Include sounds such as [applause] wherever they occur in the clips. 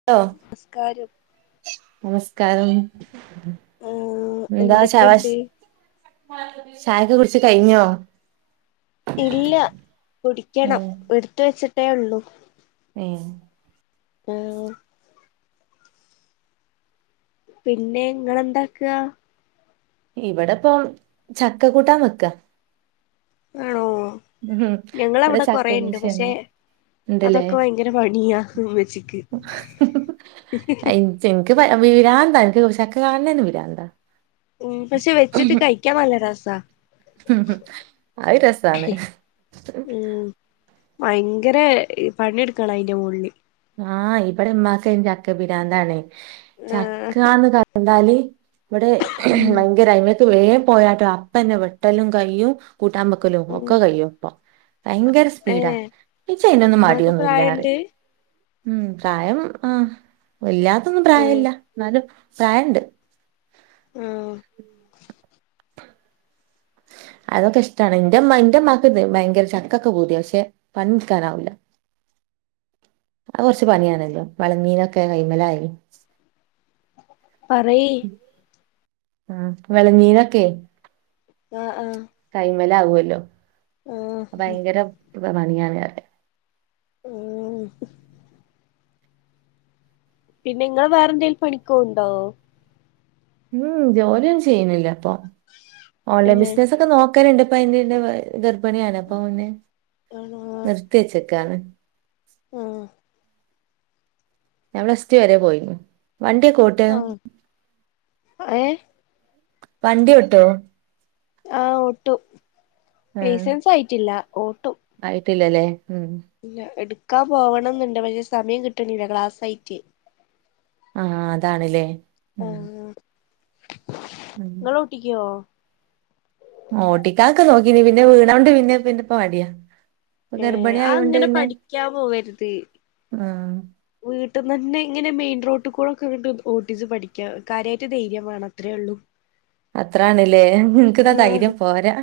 Hello മസ്കാരം നമസ്കാരം ആഹ് എന്താ ശാവ എന്തൊക്കെയുണ്ട് ചായക്കെ കുടിച്ച് കൈയിഞ്ഞോ ഇല്ല കുടിക്കണം ഉം എട്ത്ത് വെച്ചിട്ടേ ഉള്ളൂ ഏഹ് ഉം പിന്നെ ഇങ്ങള് എന്താക്കുക ഇവടെ ഇപ്പോം ചക്കാ കൂട്ടാൻ വെക്കാ ആണോ ഉം ഞങ്ങളാ ഇവിടെ അവടെ ചക്ക കൊറേ ഇണ്ട് കൃഷിയാണ് പശേ ഉണ്ടല്ലേ അതൊക്കെ ഭയ്ങ്കര പണിയാ ഉമ്മാച്ചിക്ക് ചെൻക്ക് വി രാന്താ എൻക്ക് ചക്ക കാണ്ന്നെന്നേ പിരാന്താ.. ഉം പക്ഷെ വെച്ചിട്ട് കഴിക്ക്യാൻ നല്ലാ രെസാ അയ് രസാണ് ഉം ഭയങ്കരെ പണിയെടുക്കാണ് അയിന്റെ മോളില് ആഹ് ഇവടെ ഉമ്മാക്ക് അയിന് ചക്ക പിരാന്തണ് ആഹ് ചക്കാന്ന് കണ്ടാല് ഇവടെ ഉം ഭയങ്കര അയി മേത്ത് വേഗം പോയാട്ടോ അപ്പന്നെ വെട്ടലും കൈയും കൂട്ടാൻ വെ ക്കലും ഉം ഒക്കെ കഴിയും അപ്പൊ ഭയങ്കര സ്പീഡാ ഏഹ് [unintelligible] അയിനൊന്നും ഉമ്മാക്ക് മടിയൊന്നും ഇല്ലാ പറയും പ്രായണ്ട് ഉം പ്രായം ആഹ് വല്ലാതൊന്നും ഉം പ്രായം ഇല്ലാ എന്നാലും പ്രായണ്ട് മ്ഹ് അതൊക്കെ ഇഷ്ടാണ് ന്റെമ്മ ന്റെമ്മാക്ക് ഭയങ്കര ചക്കൊക്ക പൂതിയ പക്ഷെ പണിട്ക്കാനാവൂല അത് കൊറച്ച് പണിയാണല്ലോ വളഞീനൊക്കെ കൈന്മേലായി പറയ് ആഹ് വെളഞ്ഞീനൊക്കെ ആഹ് ആഹ് കൈന്മേലാകുല്ലോ ആഹ് ഭയങ്കര പണിയാണ് രാവിലെ ഉം പിന്നെ ഇങ്ങള് വേറെ എന്തേലും പണിക്കോവ്ണ്ടോ ഉം ജോലിയൊന്നും ചെയ്യുന്നില്ല ഇപ്പൊ ഓൺലൈൻ ഏഹ് ബിസിനസ് ഒക്കെ നോ [unintelligible] എന്റെ ഒപ്പം അയിന് മുന്നേ ഗർഭിണിയാണ് അപ്പൊ പിന്നേ ആണോ നിർത്തി വെച്ചേക്കാണ് മ്ഹ് ഞാൻ പ്ലസ് ടു വരെ പോയിനു വണ്ടി ഒക്കെ ഒ ആഹ് ഏഹ് വണ്ടി ഓട്ടോ ആഹ് ഓട്ടു ആ ലൈസൻസ് ആയിട്ടില്ല ഓട്ടു ആയിട്ടില്ലല്ലേ ഉം ഇല്ല എടുക്കാൻ പോവണം ന്നുണ്ട് പക്ഷെ സമയം കിട്ടണില്ല ക്ലാസ്സായിട്ടെ ആഹ് അതാണ് ലെ ആഹ് ഉം ഇങ്ങള കുട്ടിക്കോ ഓട്ടിക്കാക്കെ നോക്കിനി പിന്നെ വീണോണ്ട് പിന്നെ പിന്നെപ്പ മടിയാ ഇപ്പൊ ഏഹ് ഗർഭിണി അത് ആയോണ്ട് ഇങ്ങന പഠിക്കാൻ പോവരുത് ആഹ് വീട്ടിന്നന്നെ ഇങ്ങനെ മെയിൻ റോട്ടി കൂടെക്കെ കൊണ്ട് വന്ന് ഓട്ടിച്ച് പഠിക്കാ കാര്യായിട്ട് ധൈര്യം വേണം അത്രേ ഉള്ളൂ അത്ര ആണ്ല്ലേ എന്ക്ക്ന്നാ ആഹ് ധൈര്യം പോരാ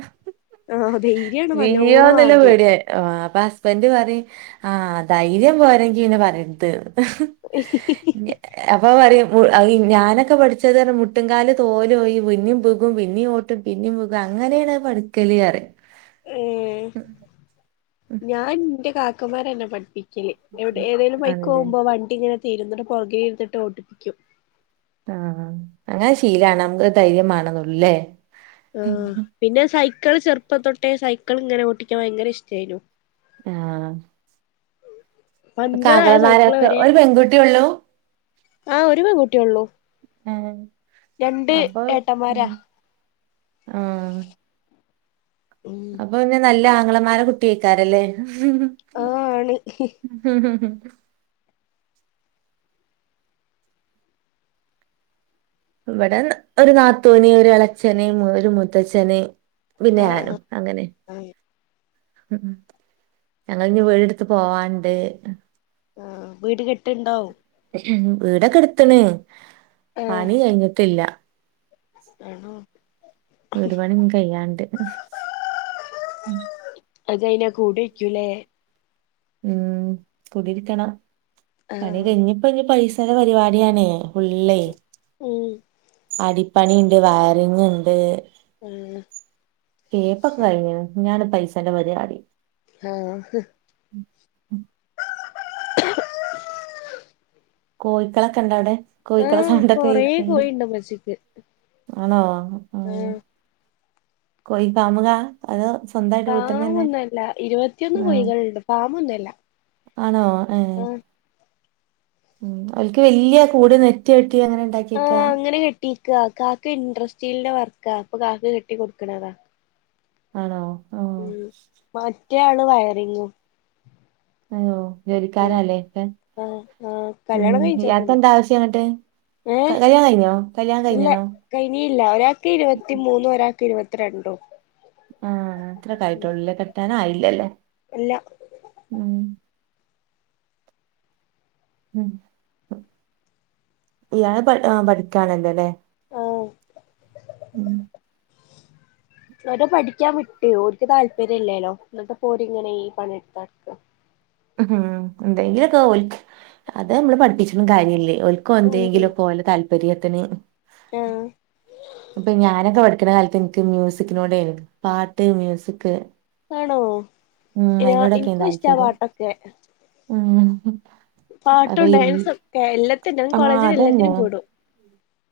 ആഹ് ധൈര്യാണ് നല്ലോണം വീഴോന്ന്ള്ള വാണ്ടിയെ പേടിയാ ആഹ് അപ്പൊ ഹസ്ബൻഡ് പറയും ആഹ് ധൈര്യം പോരെങ്കി പിന്നെ പറയരുത് ന്ന് അപ്പൊ പറയും മു ഞാനൊക്കെ പഠിച്ചത് പറഞ്ഞ മുട്ടുംങ്കാല് തോല് പോയും പിന്നേം വീകും പിന്നേം ഓട്ടും പിന്നേം വീകും അങ്ങനേണ് പടിക്കല് പറയും മ്ഹ് ഞാൻ ന്റെ കാക്കമാര എന്നെ പഠിപ്പി [unintelligible] എവിട് ഏതേലും ബൈക്ക് ആണല്ലേ പോകുമ്പോ വണ്ടി ഇങ്ങനെ തെരും എന്നിട്ട് പൊറകെ ഇരിന്നിട്ട് ഓട്ടിപ്പിക്കും ആഹ് അങ്ങനെ ശീലാവണം നമുക്ക് ധൈര്യം മാണന്ന് ല്ലേ ആഹ് പിന്നെ സൈക്ക്ള് ചെർപ്പം തൊട്ടേ സൈക്ക്ൾ ഇങ്ങനെ ഓട്ടിക്കാൻ ഭയങ്കര ഇഷ്ടായിനു. ആഹ് പഞ്ചറായ സൈക്കിള് കാക്കമ്മാരൊക്കെ വരെ ഒരു പെൺകുട്ടി ള്ളു? ആഹ് ഒരു പെൺകുട്ടിള്ളൂ. ഏഹ് രണ്ട് ഏട്ടന്മാരാ. ആഹ് [unintelligible] അപ്പൊ പിന്നെ നല്ല ആങ്ങളമാരെ കുട്ടി ഏക്കാരല്ലേ ആഹ് ആണ് ഇവടെ ഒരു നാത്തൂന് ഒരു എളച്ചന് മു ഒരു മൂത്തച്ഛന് പിന്ന ഞാനും ആഹ് അങ്ങനെ. [inaudible] ഞങ്ങൾ ഇഞ്ഞി വീട് ട്ത്ത് പോവാണ്ട്. ആഹ് വീട്ട്ല് കെട്ട്ണ്ടോ? ഉം വീടക്കെ എട്ത്ത്ണ് ആഹ് പണി കഴിഞ്ഞിട്ടില്ല. [inaudible] ഒരുപാട്ഞ്ഞ് കയ്യാണ്ട്. അത് കഴിഞ്ഞാ കൂടേക്ക്യുലേ? ഉം കുടിര്ക്കണം പണി ആഹ് കഴിഞ്ഞിപ്പ ഇഞ്ഞി പൈസടെ പരിപാടിയാണെ. ഉള്ളേ ഉം അടിപ്പണിണ്ട് വയറിങ്ങ്ണ്ട്. ആഹ്. തേപ്പൊക്കെ കഴിഞ്ഞ്ണ് ഞാണ് പൈസന്റെ പരിപാടി. ആഹ് ഹ് [inaudible] കോഴിക്കളക്കെണ്ടടെ? കോഴിക്കളെ ആഹ് സൗണ്ടൊക്കെ കൊറേ കേൾക്ക്ണ്ട്. കോഴിണ്ട് ഉമ്മച്ചിക്ക് ആണോ ആഹ് കോയി ഫാമിലാ അതോ? സ്വന്തമായിട്ട് വീട്ടിന്ന് തന്നെ ഫാമൊന്നല്ല ഇരുപത്തിയൊന്ന് ഉം കോഴികള്ണ്ട് ഫാമൊന്നല്ല. ആണോ? ഏഹ് ആഹ് ഉം അവൽക്ക് വല്ല്യ കൂട് നെറ്റ് വെട്ടി അങ്ങനെ ണ്ടാ ആഹ് അങ്ങനെ കെട്ട്യേക്ക കാക്ക ഇൻട്രസ്റ്റ്രീലിന്റെ വർക്കാ അപ്പൊ കാക്ക കെട്ടി കൊടുക്ക്ണതാ. ആണോ? ആഹ് റ്റേയാള് വയറിങ്ങും. ആണോ ഉം ജോലിക്കാരാല്ലേ ക്കെ ആഹ് ആഹ് ഉം കല്യാണം കഴിച്ചൊന്നുല്ല ഇയാക്കെന്താ ആവശ്യാ ന്ന്ട്ട്. ഏഹ് ഇല്ല കഴിഞ്ഞീല്ല ഒരാക്ക് ഇരുപത്തി മൂന്നും ഒരാക്ക് ഇരുപ രണ്ടും. ആഹ് അത്രക്കായിട്ടൊള്ളുലെ കെട്ടാനായില്ലല്ലേ. ഇല്ല [unintelligible] ഉം ഇയാൾ പഠി അ പഠിക്കാണല്ലൊല്ലേ? ആഹ്. ങ്ങട്ട് പഠിക്കാൻ വിട്ട് ഓര്ക്ക് താല്പര്യം ഇല്ലലോ എന്നിട്ടപ്പോര് ഇങ്ങനെ ഈ പണിത്തെട്ക്ക. ഉം എന്തെങ്കിലൊക്കെ ഓൽ അത് നമ്മള് പഠിപ്പിച്ചിട്ടും കാര്യല്ലേ. ഓൽ ഉം ക്കൊന്തെങ്കിലൊക്കെ ഓല താല്പര്യത്തിന്. ആഹ് അപ്പ ഞാനൊക്കെ പഠിക്ക്ണ കാലത്ത് ൻക് മ്യൂസിക്കിനോടേനു പാട്ട്, മ്യൂസിക് ആണോ ഉം എ ഇൻക്കും ഇഷ്ടാ പാട്ടൊക്കെ. ആഹ്. പാട്ടും ഡാൻസൊക്കെ എല്ലത്തിൻ ഞാൻ ആ കോളേജിന് എല്ലത്തിനും അതന്നെ കൂടും.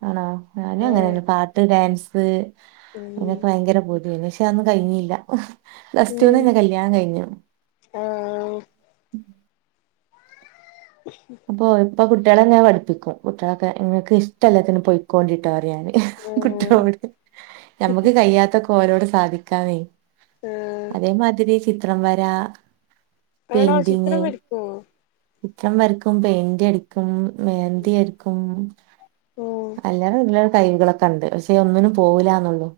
ആണോ? ഞാനും അങ്ങനെന്നെ പാട്ട്, ഡാൻസ് ഉം ക്കെ ഭയങ്കര പൂതേനി ക്ഷെ അതൊന്നും കഴിഞ്ഞില്ല. പ്ലസ്റ്റുന്നന്നെ കല്യാണം കഴിഞ്ഞു. ആ ഉം. പ്പോ ഇപ്പ കുട്ട്യാളെങ്ങനെ പഠിപ്പിക്കും കുട്ട്യാളൊക്കെ ങ്ങക്ക് ഇഷ്ടള്ളത്തിന് പൊയ്ക്കോണ്ടിട്ടൊർയും ഞാന് ആഹ് കുട്ട്യാളോട് ഞമ്മക്ക് കയ്യാത്തൊക്കെ ഓലോട് സാധിക്കാന്നേ ആഹ് അതേമാതിരി ചിത്രം വര ആണോ പെയിന്റിങ് ചിത്രം വരക്കോ ചിത്രം വരക്കും പെയിന്റടിക്കും മെഹന്തി വര് ക്കും ഓ അല്ലറ ചില്ലറ കഴിവുകളൊക്കെണ്ട് പക്ഷേ ഒന്നിനും പോവൂലന്നുള്ളു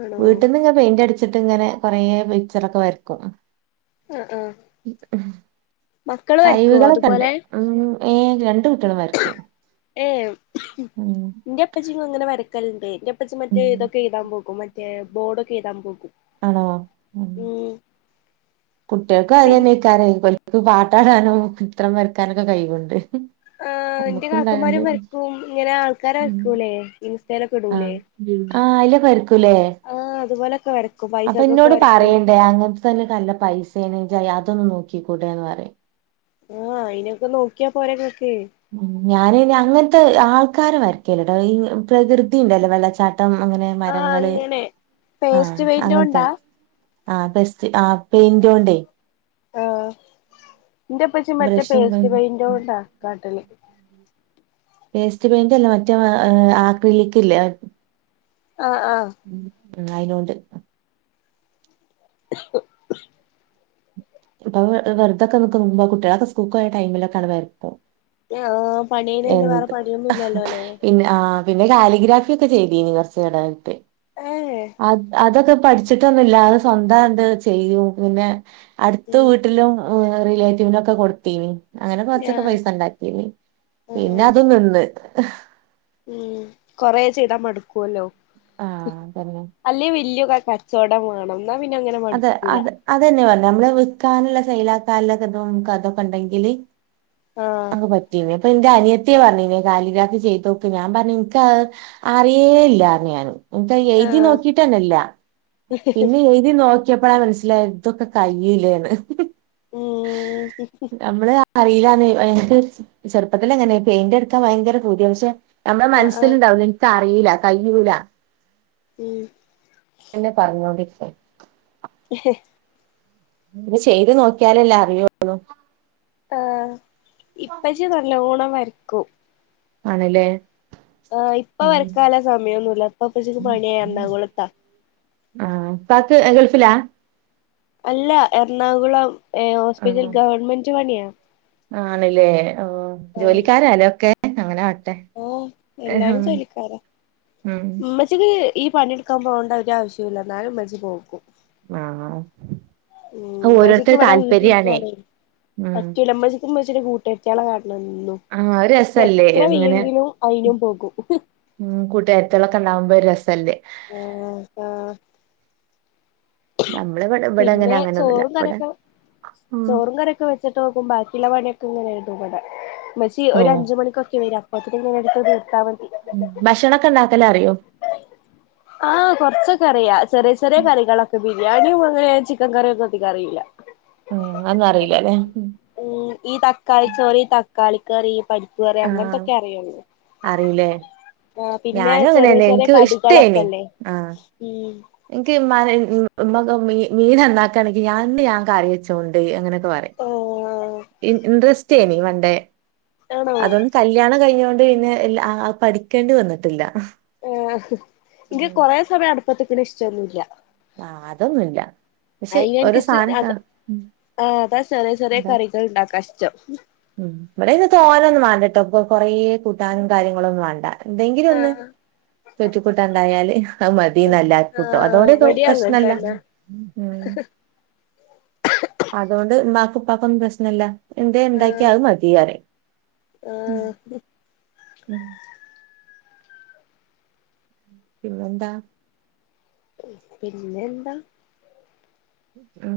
ആണോ വീട്ടിന്ന് ങ്ങനെ പെയിന്റടിച്ചിട്ട് ങ്ങനെ കൊറേ പിച്ചറൊക്കെ വരക്കും. ആഹ് ആഹ് മക്കള് വരക്കുവോ കയ്വുകളൊക്കെണ്ട് അതുപോലെ ഉം ഏ രണ്ട് കുട്ട്യാളും വര്ക്കും ഏ ഉം ന്റെപ്പച്ചിം ങ്ങന വരക്കല്ണ്ട് ന്റെപ്പച്ചി മറ്റേതൊക്കെ എയ്താൻ പോകും മറ്റേ ബോഡൊക്കെ എയ്താൻ പോകും ആണോ ഉം കുട്ട്യാക്കും പിൻ അതെന്നെക്കാരെ ഓൽ ക്ക് പാട്ടാടാനും ചിത്രം വരക്കാനൊക്കെ കയ്വ്ണ്ട് ആ ന്റെ കാക്കമാരും വരക്കും ഇങ്ങനെ ആൾക്കാരെ വരക്കൂല്ലെ ഇൻസ്റ്റെലൊക്കെടൂല്ലേ ആ അയ്ലൊക്കെ വരക്കൂല്ലേ ആ അതുപോലൊക്കെ വര അപ്പൊ ഇന്നോട് പറയ്ണ്ട് അങ്ങൻത്തത് നൊക്കെ നല്ല പൈസേണ് ഇജ്ജതൊന്ന് നോക്കിക്കൂടെന്ന് പറയും ആ അയിനൊക്കെ നോക്ക്യ പോരെ ഇങ്ങക്ക് ഉം ഞാന് പിന്നെ അങ്ങൻത്തെ ആൾക്കാരെ വരക്കല്ലട്ടോ ഈ പ്രകൃതിണ്ടല്ലോ വെള്ളച്ചാട്ടം അങ്ങനെ ആഹ് മരങ്ങള് അങ്ങനെ ആ പേസ്റ്റ് അങ്ങൻത്തെ പെയിന്റോണ്ടാ വരക്കും ആ [unintelligible] ആ പെയിന്റോണ്ടേ ആഹ് ബ്രഷും ന്റോ ണ്ടാ കാട്ടല് പേസ്റ്റ് പെയിന്റ് അല്ല മറ്റേ ആക്രി ലിക്കില്ലേ ആ ആ ഉം അയിനോണ്ട് ആ ഇപ്പൊ വെറുതോക്കെ നിക്കുമ്പോ കുട്ട്യാളൊക്കെ സ്കൂക്ക് പോയ ടൈമിലൊക്കെ അങ്ങട്ട് വരക്കും എം പണി കഴിഞ്ഞാ പിന്നെ വേറെ പണിയൊന്നും ഇല്ലല്ലോല്ലെ പിന്നെ ആ പിന്നെ കാലിഗ്രാഫി ഒക്കെ ചെയ്തീനി കൊർച്ച് [unintelligible] എ ഏ അത് അതൊക്കെ പഠിച്ചിട്ടൊന്നുല്ല അത് സ്വന്തണ്ട് ചെയ്യും പിന്നെ അട്ത്ത് ഉം വീട്ട ട്ടിലും ഏ റിലേറ്റീവിനൊക്കെ കൊടുത്തീനി അങ്ങനെ കൊർച്ചൊക്കെ ആഹ് പൈസണ്ടാക്കിനി ഉം ഉം പിന്നത് നിന്ന് ഉം കൊറെ ചെയ്താ മടുക്കുല്ലോ ആ അതെന്നെ അല്ലെ വെല്യ കച്ചോടം വാണം ന്നാ പിന്നെ അങ്ങനെ അതെ മടുക്കൂല അത് അതെന്നെ പർഞ്ഞെ നമ്മള് വിക്കാന്ള്ള സെയ്ലാക്കാള്ളതൊക്കെ ണ്ടെങ്കില് ആഹ് ക്കെ പറ്റീനി പ്പൊ ന്റെ അനിയത്തി പറഞ്ഞീനി കാലിഗ്രാഫി ചെയ്തോക്ക് ഞാൻ പറഞ്ഞ് ഇൻക്കത് അറിയേല്ലർഞ്ഞ് ഞാന് ഇൻക്കത് എയ്തി ആഹ് നോക്കിട്ടെന്നെല്ല പിന്നെ എഴുതി നോക്കി ക്ക്യപ്പളാ മനസ്സിലായത് ഇതൊക്കെ കയ്യുല്ലേന്ന് ഉം ഞമ്മള് അറിയില്ലാന്ന് [unintelligible] ഇൻക്ക് ചെറുപ്പത്തിലങ്ങനെ പെയിന്റെട്ക്കാൻ ഭയങ്കര പൂതിയാ പക്ഷെ ഞമ്മളെ ആഹ് ആഹ് മനസ്സിലുണ്ടാവൂലെ ഇൻക്ക് അറീല്ല കയ്യൂല ഉം ന്നെ പറഞ്ഞോണ്ടിരിക്കും ഹ ഹ ഇത് ചെയ്ത് നോക്കിയാലല്ലേ അറിയോള്ളു. ആ ഇപ്പച്ചി നല്ലോണം വരക്കും. ആണ് ല്ലേ ആ ഇപ്പ വരക്കാല സമയമൊന്നുല്ല ഇപ്പൊ ഇപ്പച്ചിക്ക് പണിയായി എറണാകുളത്താ. ആഹ ഇപ്പാക്ക് ഗൾഫിലാ അല്ല എറണാകുളം ഏ ഹോസ്പിറ്റൽ ഗവൺമെന്റ് പണിയാ. ആണ്ല്ലേ ഓ ആഹ് ജോലിക്കാരല്ലേ ഒക്കെ? അങ്ങനെ ആവട്ടെ ഓഹ് ആഹ് എല്ലാരും ഉം ഉം മ്മച്ചിക്ക് ഈ പണിയെടുക്കാൻ പോകണ്ട ഒരു ആവശ്യൂല്ല ഇന്നാലും മ്മച്ചി പോകും. ആഹ് മ്മച്ചിക്ക് ഓരോരുത്തരെ ഇവടെ താല്പര്യാണേ വീട്ടിലിരിക്കാനെ ഉം പറ്റൂല. മ്മച്ചിക്ക് മ്മച്ചിക്ക് കൂട്ടാർത്തിയാളെ കാണണം എന്നും. ആഹ് അത് രസല്ലേ എത്ര ഇങ്ങനെ വെയ്യെങ്കിലും അയിനും പോകും. ഉം കൂട്ട്കാരത്തിള്ളൊക്കെ ഇണ്ടാകുമ്പോ ഒരു രസല്ലേ. ആഹ് ആഹ് നമ്മള് വിടം പിന്നെ ചോറും കറിയൊക്കെ ഉം ചോറും കറിയൊക്കെ വെ ച്ച്ട്ടോക്കും ബാക്കിള്ള പണിയൊക്കെ ഇങ്ങനെയ്തും വെടെ. ഉമ്മച്ചി ഓഹ് ഒരഞ്ച് മണിക്കൊക്കെ വേരാ ഹോസ്പിറ്റൽ നിന്ന് എടുത്ത് തീർത്താൽ മതി. ഉ ഭക്ഷണംക്കെ ണ്ടാക്കല അറിയോ? ആഹ് കൊറ്ച്ചൊക്കെ അറിയാ ചെറിയ ചെറിയ കറികളൊക്കെ ബിരിയാണിം അങ്ങനെ ചിക്കൻ കറിയൊക്കെ വെപ്പിക്കാൻ അറിയില്ല. [inaudible] ഉം അതെന്നും അറിയില ലെ ഉം ഈ തക്കാളിചോലി, തക്കാളി കറി, പരിപ്പ് കറി, അങ്ങൻത്തൊക്കെ അറിയുള്ളൂ. ല്ലെ ആഹ് പിന്നെ ഞാനും ചെറിയ അങ്ങനെന്നെ ചെറിയ ഇൻക്ക് ഇഷ്ടേനി കടികളൊക്കെല്ലേ ആഹ് ഉം ഇൻക്ക് ഇമ്മാനെ ഇമ്മക്കെ മീ മീൻ നന്നാക്കാണെങ്കി ഞാൻന്ന് ഞാൻകറി വെച്ചോണ്ട് അങ്ങനെയൊക്കെ പറിം. ആഹ് ഇൻട്രസ്റ്റെനി പണ്ടേ ആണോ അതൊണ്ട് കല്യാണം കഴിഞ്ഞൊണ്ട് പിന്നെ ല്ല പഠിക്കേണ്ടി വന്ന്ട്ടില്ല. ഏ ഇൻക് കൊറെ സമയം അടുപ്പത്ത്ക്ണ ഇഷ്ട്ടൊന്നുല്ല ആഹ് അതൊന്നുല്ല പക്ഷെ ഒരു അയ്ല്ൻകിശ് സാധനംട്ടാ അത് ഉം ആ അതാചെറിയ ചെറിയ എന്താ കറികൾ ഇണ്ടാക്കഷ്ടം. ഉം ഇവടെയ്ന് തോനന്നും മാണ്ടട്ടോ ഇപ്പ കൊറേ കൂട്ടാനും കാര്യങ്ങളും ഒന്നും വേണ്ടാ ന്തെങ്കിലും ഒന്ന് ആഹ് ച്ചോറ്റ്ക്കൂട്ടാണ്ടായാല് ആഹ് മതിന്നാ എല്ലാർകുട്ടൊ ആഹ് അതോടെ ഇവടിം അങ്ങൻ പ്രശ്നല്ല തന്നെ [inaudible] അതോണ്ട് മ്മാക്കും ഉപ്പക്കൊന്നും പ്രശ്നല്ല എന്തേം ഇണ്ടാക്കിയാ അത് മതി പറിം ആഹ ഉം പിന്നെന്താ പിന്നെ ന്താ ഉം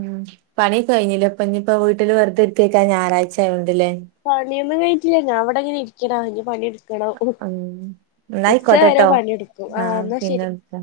പണികയ്ഞ്ഞിലെ ഇപ്പ ഇനിയിപ്പം വീട്ടില് വെറുതെര്ത്തിയേക്കാ ഞായറാഴ്ചയോണ്ട്ല്ലേ പണിയൊന്നും കയിഞ്ഞിട്ടില്ല ഞാ വെടെ ങ്ങനെ ഇരിക്കണാ ഇഞ് പണിടു ക്കെണോ ഉ ഉം എന്നാ ഉച്ച വരെ ആയിക്കോട്ടെട്ടോ പണിട്ക്കും ആ ആഹ് ന്നാ പിന്നെ ശരി. വിളിക്കാ